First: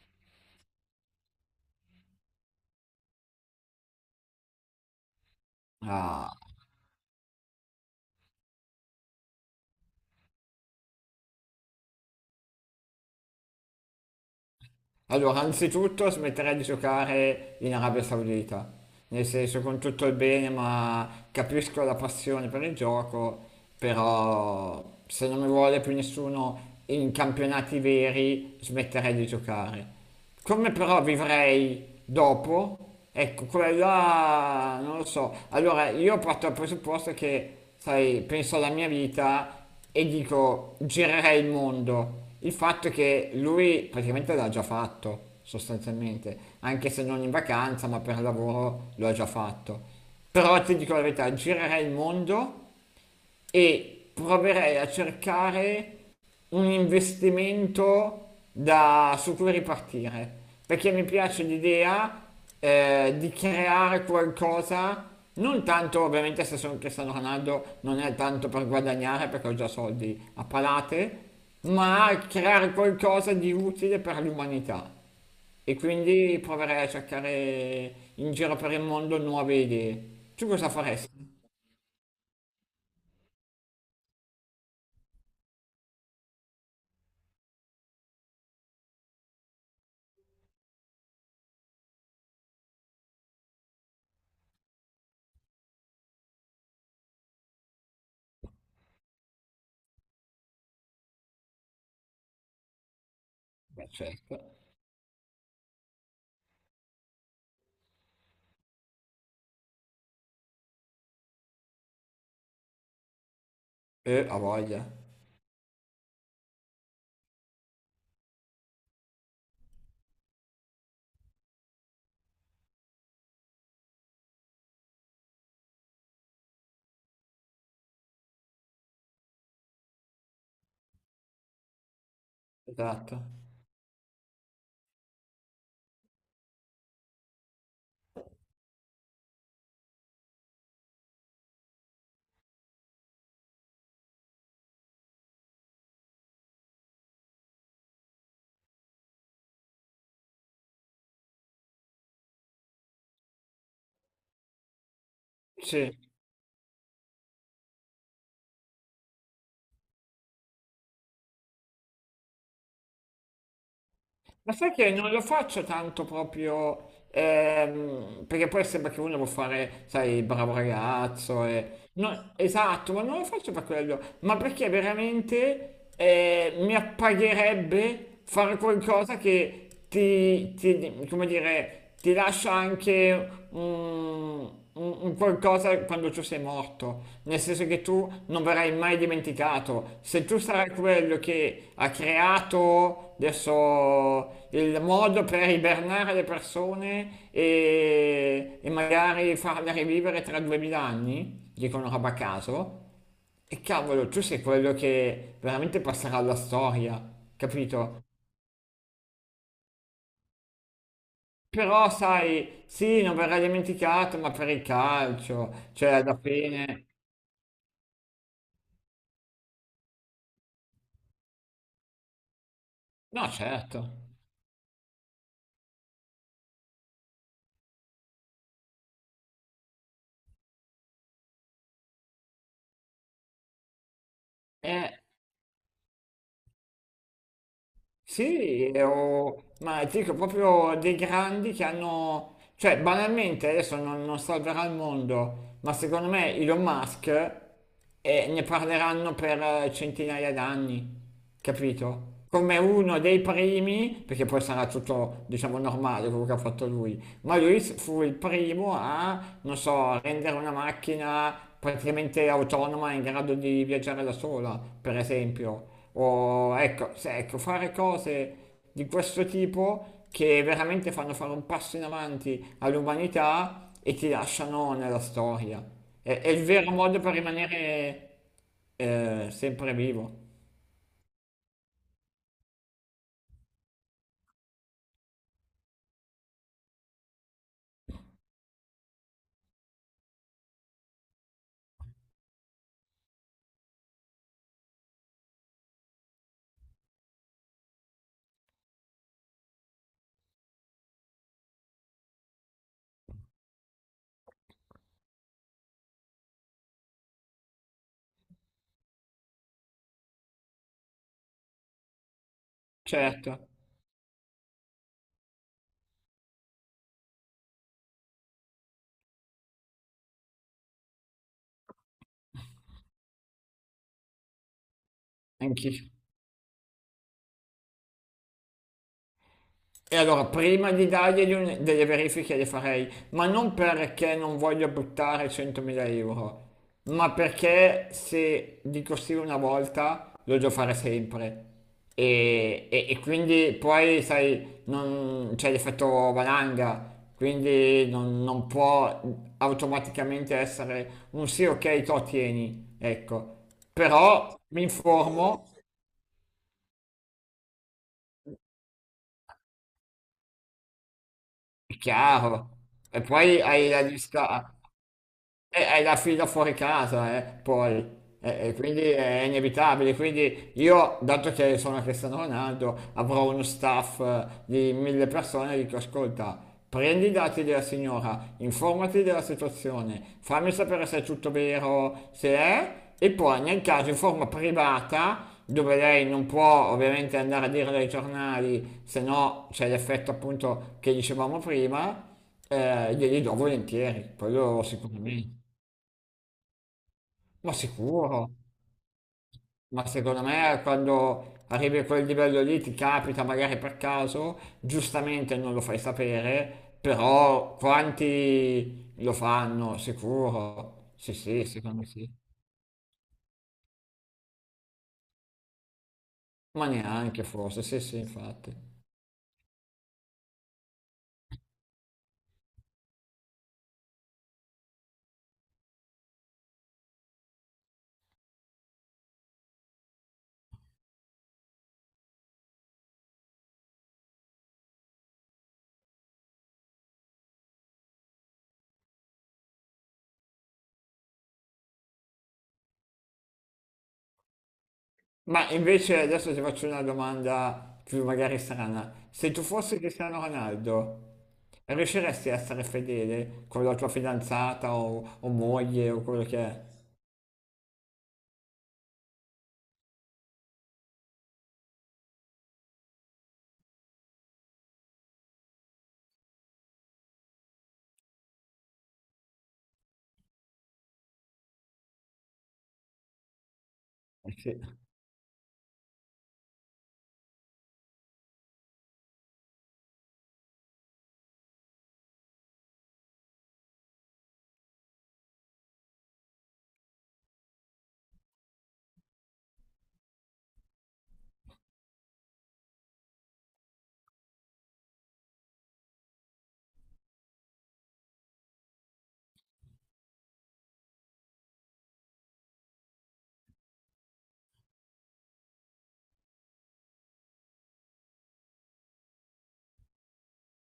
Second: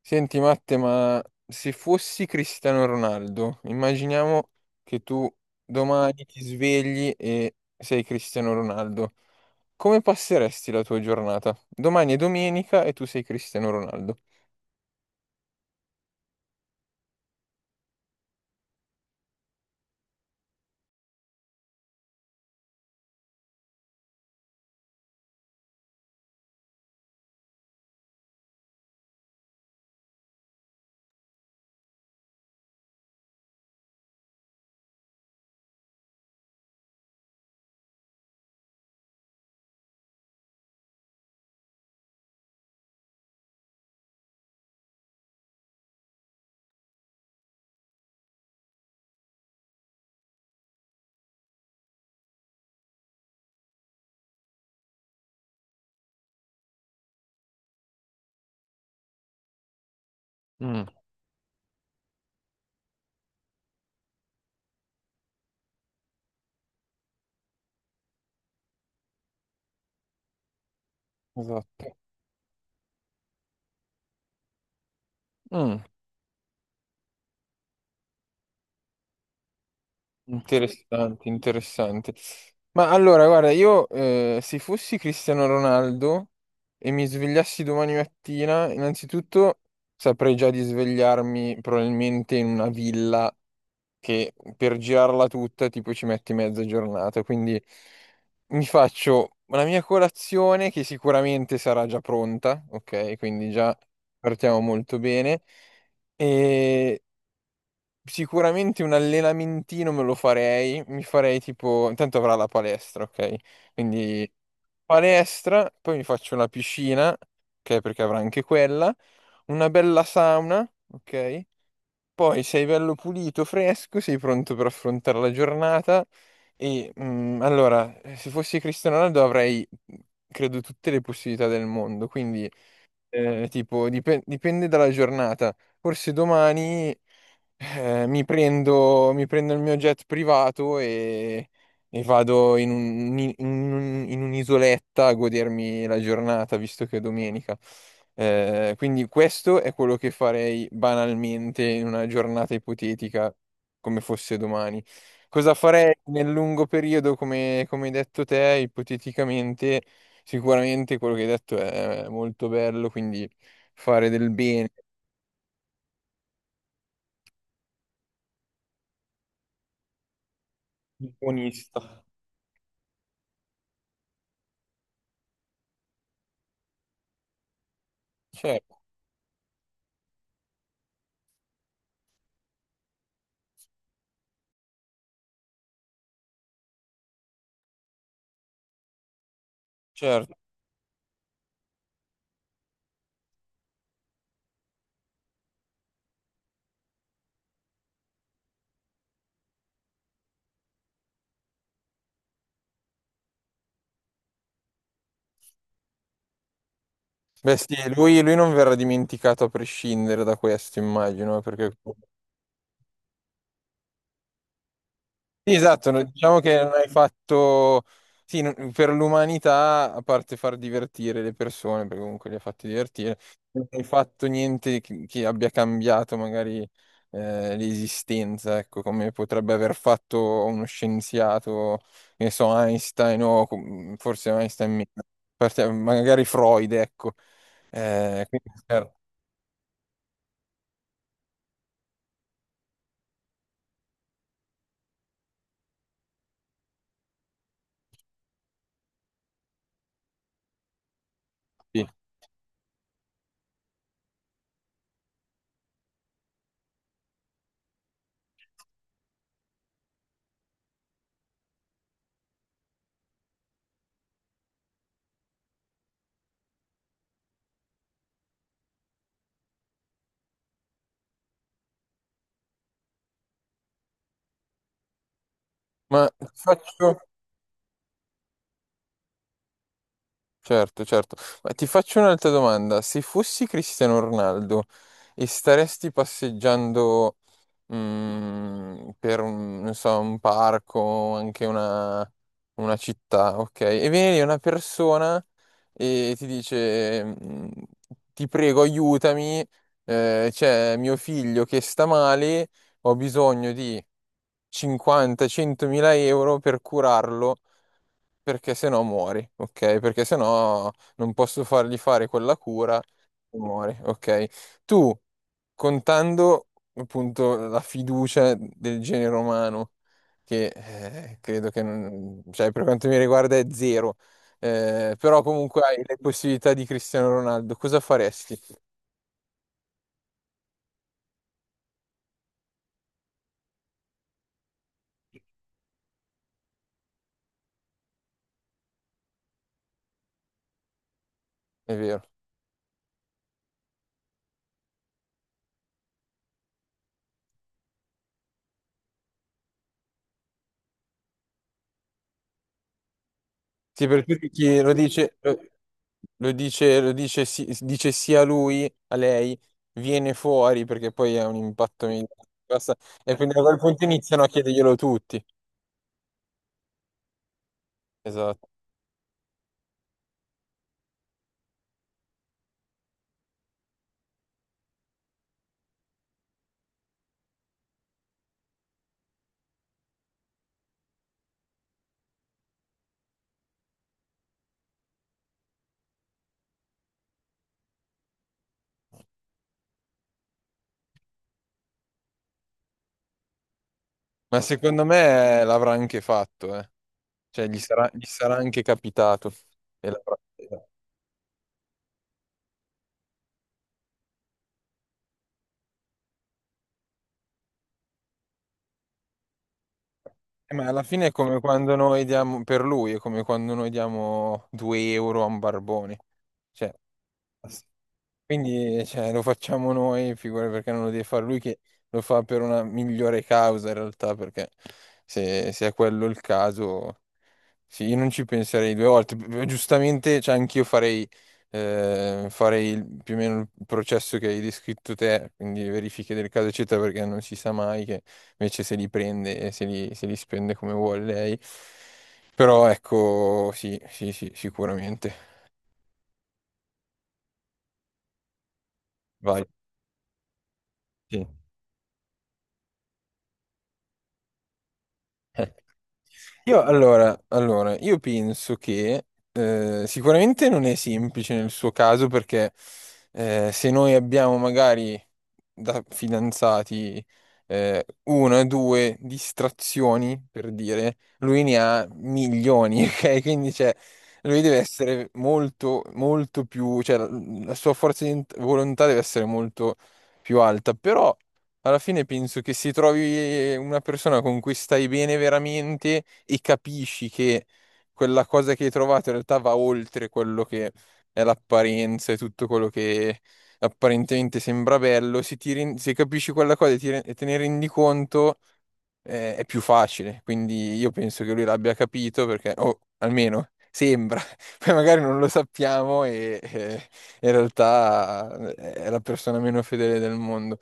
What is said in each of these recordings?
Senti Matte, ma se fossi Cristiano Ronaldo, immaginiamo che tu domani Ah. ti svegli e sei Cristiano Ronaldo. Come passeresti la tua giornata? Domani è domenica e tu sei Cristiano Ronaldo. Allora, anzitutto smetterei di giocare in Arabia Saudita, nel senso con tutto il bene, ma capisco la passione per il gioco, però se non mi vuole più nessuno in campionati veri smetterei di giocare. Come però vivrei dopo? Ecco, quella non lo so. Allora, io parto dal presupposto che, sai, penso alla mia vita e dico girerei il mondo. Il fatto è che lui praticamente l'ha già fatto, sostanzialmente, anche se non in vacanza, ma per lavoro lo ha già fatto. Però ti dico la verità, girerei il mondo e proverei a cercare un investimento su cui ripartire, Mm. perché mi piace l'idea di creare qualcosa, non tanto ovviamente se sono Cristiano Ronaldo non è tanto per guadagnare perché ho già soldi a palate, Esatto. ma creare qualcosa di utile per l'umanità. E Mm, quindi proverei a cercare in giro per il mondo nuove idee. Tu cosa interessante, faresti? interessante. Ma allora, guarda, io se fossi Cristiano Ronaldo e mi svegliassi domani mattina, innanzitutto saprei già di svegliarmi probabilmente in una villa che per girarla tutta tipo ci metti mezza giornata, quindi mi faccio la mia colazione che sicuramente sarà già pronta, ok? Quindi già Beh, certo. partiamo molto bene e sicuramente un allenamentino me lo farei, mi farei tipo, intanto avrà la palestra, ok? Quindi Ha voglia, palestra, poi mi faccio una piscina, ok? Perché avrà anche quella, una bella sauna, ok? Poi sei bello pulito, fresco, sei pronto per affrontare la giornata e se fossi Cristiano Ronaldo avrei, credo, tutte le possibilità del mondo, quindi esatto. Tipo, dipende dalla giornata. Forse domani mi prendo il mio jet privato e vado in in un'isoletta a godermi la giornata, visto che è domenica. Quindi questo è quello che farei banalmente in una giornata ipotetica, come fosse domani. Cosa Sì, farei nel lungo periodo, come, come hai detto te, ipoteticamente? Sicuramente quello che hai detto è molto bello, quindi fare del ma bene, sai che non lo faccio tanto proprio, perché poi sembra che uno vuole fare, sai, il bravo un ragazzo. E... buonista. no, esatto, ma non lo faccio per quello, ma perché veramente mi appagherebbe fare Certo, qualcosa che come dire, ti lascia anche un qualcosa quando tu sei morto, nel senso che tu non verrai mai dimenticato. Se certo. tu sarai quello che ha creato adesso il modo per ibernare le persone e magari farle rivivere tra 2000 anni, dico una roba a caso, e cavolo, tu sei quello che veramente passerà alla storia, Beh sì, capito? Lui non verrà dimenticato a prescindere da questo, immagino, perché Però sai, sì, non verrà dimenticato, ma per il sì, calcio, esatto, cioè alla diciamo che non fine... hai fatto, sì, non per l'umanità, a parte far divertire le persone, perché comunque li ha fatti divertire, No, non certo. hai fatto niente che, che abbia cambiato magari l'esistenza, ecco, come potrebbe aver fatto uno scienziato, che ne so, Einstein o forse Einstein meno, Eh, magari Freud, ecco. Quindi, sì, certo, o... ma dico proprio dei grandi che hanno... Cioè, banalmente, adesso non salverà il mondo, ma secondo me Elon Musk ne parleranno per centinaia d'anni, sì. capito? Come uno dei primi, perché poi sarà tutto, diciamo, normale quello che ha fatto lui. Ma lui fu il primo a, non so, rendere una macchina praticamente autonoma in grado di viaggiare da sola, per esempio. O ecco, ecco, fare cose di questo tipo che veramente fanno fare un passo in avanti all'umanità e ti lasciano nella storia. Ma È, ti è il vero faccio... modo per rimanere sempre vivo. Certo, certo. Ma ti faccio un'altra domanda. Se fossi Cristiano Ronaldo e staresti passeggiando per un, non so, un parco, anche una città, ok? E viene lì una persona e ti dice, ti prego, aiutami, c'è mio figlio che sta male, ho bisogno di 50-100 mila euro per curarlo perché se no muori, ok? Perché se no non posso fargli fare quella cura e Certo, muori, ok? Tu, contando appunto la fiducia del genere umano, che credo che, non cioè, per quanto mi riguarda è zero, però comunque hai anch'io. le possibilità di Cristiano Ronaldo, cosa faresti? E allora prima di dargli delle verifiche le farei, ma non perché non voglio buttare 100.000 euro, ma perché se dico sì una volta lo devo fare sempre. È vero. E quindi poi, sai, non c'è l'effetto valanga, quindi non può automaticamente essere un sì, ok, to tieni, ecco. Sì, perché Però chi mi lo dice, informo, lo dice, sì dice sia lui a lei, viene fuori perché poi è un è impatto migliore. chiaro. Basta... E E quindi poi da quel hai la punto iniziano a lista. chiederglielo tutti. E hai la fila fuori casa, poi. Esatto. E quindi è inevitabile. Quindi io, dato che sono Cristiano Ronaldo, avrò uno staff di 1000 persone e dico, ascolta, prendi i dati della signora, informati della situazione, fammi sapere se è tutto vero, se è, e poi nel caso in forma privata, dove lei non può ovviamente andare a dire dai giornali, se no c'è l'effetto appunto che dicevamo prima, glieli do volentieri, Ma quello secondo sicuramente. me l'avrà anche fatto, eh. Cioè Ma gli sicuro, sarà anche capitato. ma E l'avrà... secondo me quando arrivi a quel livello lì ti capita magari per caso, giustamente non lo fai sapere, però quanti lo fanno, ma alla sicuro. fine è Sì, come sì, quando secondo me noi sì. diamo, per lui, è come quando noi diamo 2 euro a un barbone. Ma Cioè, neanche forse, sì, sì, infatti. quindi cioè, lo facciamo noi, figura perché non lo deve fare lui che lo fa per una migliore causa in realtà, perché se è quello il caso, sì, io non ci penserei due volte. P- Giustamente, cioè, anch'io farei, farei il... più o meno il processo che hai descritto te, quindi verifiche del caso eccetera, perché non si sa mai che invece se li prende e se li spende come vuole lei. Però ecco, sì, sì, sì, sicuramente. Ma invece adesso ti faccio una domanda più magari strana. Se tu Vai. fossi Cristiano Ronaldo, Sì. riusciresti a essere fedele con la tua fidanzata o moglie o quello che Io è? allora, io penso che sicuramente non è semplice nel suo caso perché se noi abbiamo magari da fidanzati una, due distrazioni, per dire, lui ne ha milioni, ok? Quindi cioè, Eh, lui deve sì. essere molto, molto più, cioè la sua forza di volontà deve essere molto più alta, però alla fine penso che se trovi una persona con cui stai bene veramente e capisci che quella cosa che hai trovato in realtà va oltre quello che è l'apparenza e tutto quello che apparentemente sembra bello, se, se capisci quella cosa e, e te ne rendi conto, è più facile. Quindi io penso che lui l'abbia capito perché, o almeno sembra, poi magari non lo sappiamo e in realtà è la persona meno fedele del mondo.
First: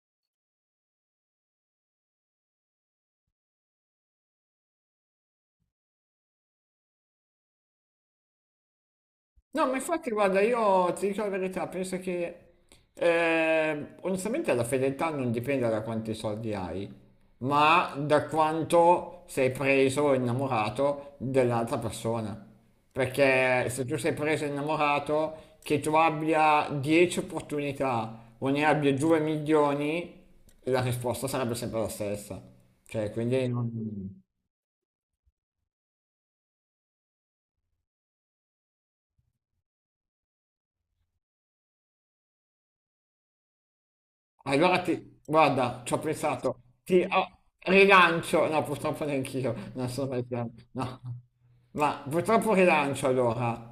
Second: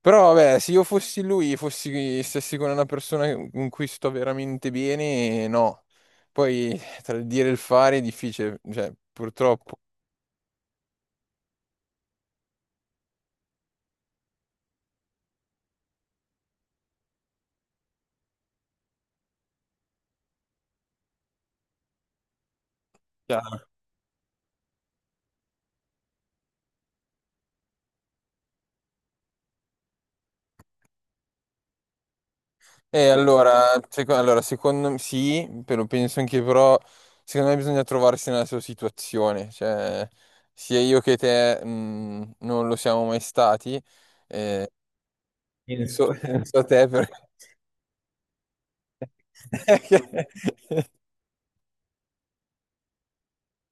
Però vabbè, se io fossi lui, stessi con una persona con cui sto veramente bene, no. Poi tra il dire e il fare è difficile, cioè No, ma purtroppo. infatti, guarda, io ti dico la verità, penso che onestamente la fedeltà non dipende da quanti soldi hai, ma da quanto sei preso o innamorato dell'altra persona. Perché se tu sei preso e innamorato, che tu abbia 10 opportunità o ne abbia 2 milioni, la risposta sarebbe sempre la stessa. E Cioè, quindi allora, non... secondo me sì, però penso anche però, secondo me bisogna trovarsi nella sua situazione, cioè sia io che te non lo siamo mai stati, eh, Allora guarda, bene. ci ho Non pensato, so te ti perché oh, rilancio, no purtroppo neanch'io, non sono mai piano, no, ma purtroppo rilancio allora.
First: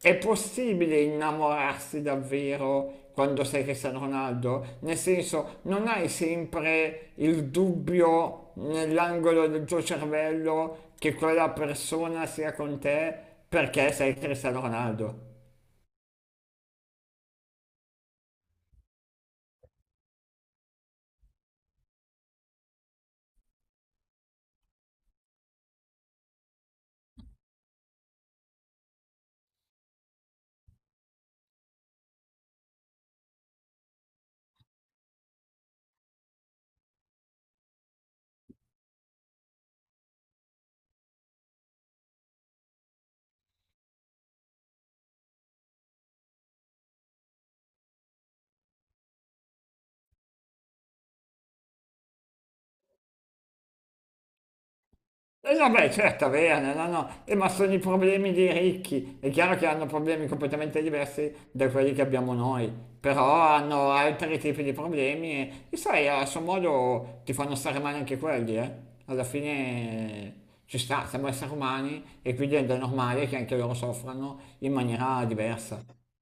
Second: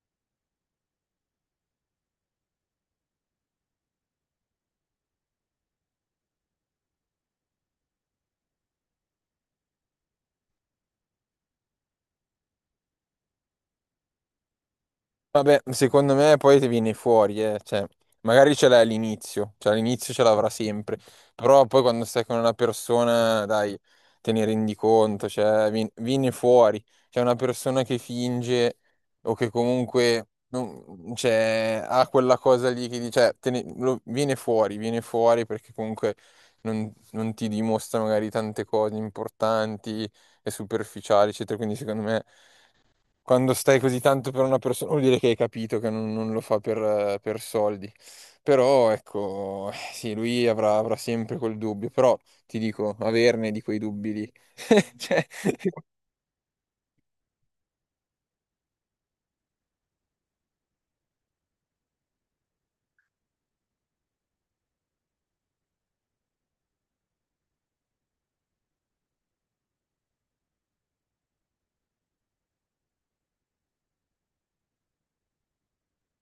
È possibile innamorarsi davvero quando sei Cristiano Ronaldo? Nel senso, non hai sempre il dubbio nell'angolo del tuo cervello che quella persona sia con te perché sei Cristiano Ronaldo. vabbè, secondo me poi ti viene fuori, eh. Cioè, magari ce l'hai all'inizio, cioè all'inizio ce l'avrà sempre, però poi quando stai con una persona, dai, te ne rendi conto, cioè, viene fuori. C'è una persona che finge o che comunque non cioè, ha quella cosa lì che dice, viene fuori perché comunque non ti dimostra magari tante cose importanti e superficiali, eccetera, quindi secondo me... Quando stai così tanto per una persona, vuol dire che hai capito che non lo fa per soldi. Però ecco, sì, avrà sempre quel dubbio, però ti dico, averne di quei dubbi lì. Cioè, E no, beh, certo, averne, no, no, no. Ma sono i problemi dei ricchi. È chiaro che hanno problemi completamente diversi da quelli che abbiamo noi, però hanno altri tipi di problemi e sai, a suo modo ti fanno stare male anche quelli, eh. Alla fine ci sta, siamo esseri umani e quindi è normale che anche loro soffrano in maniera diversa.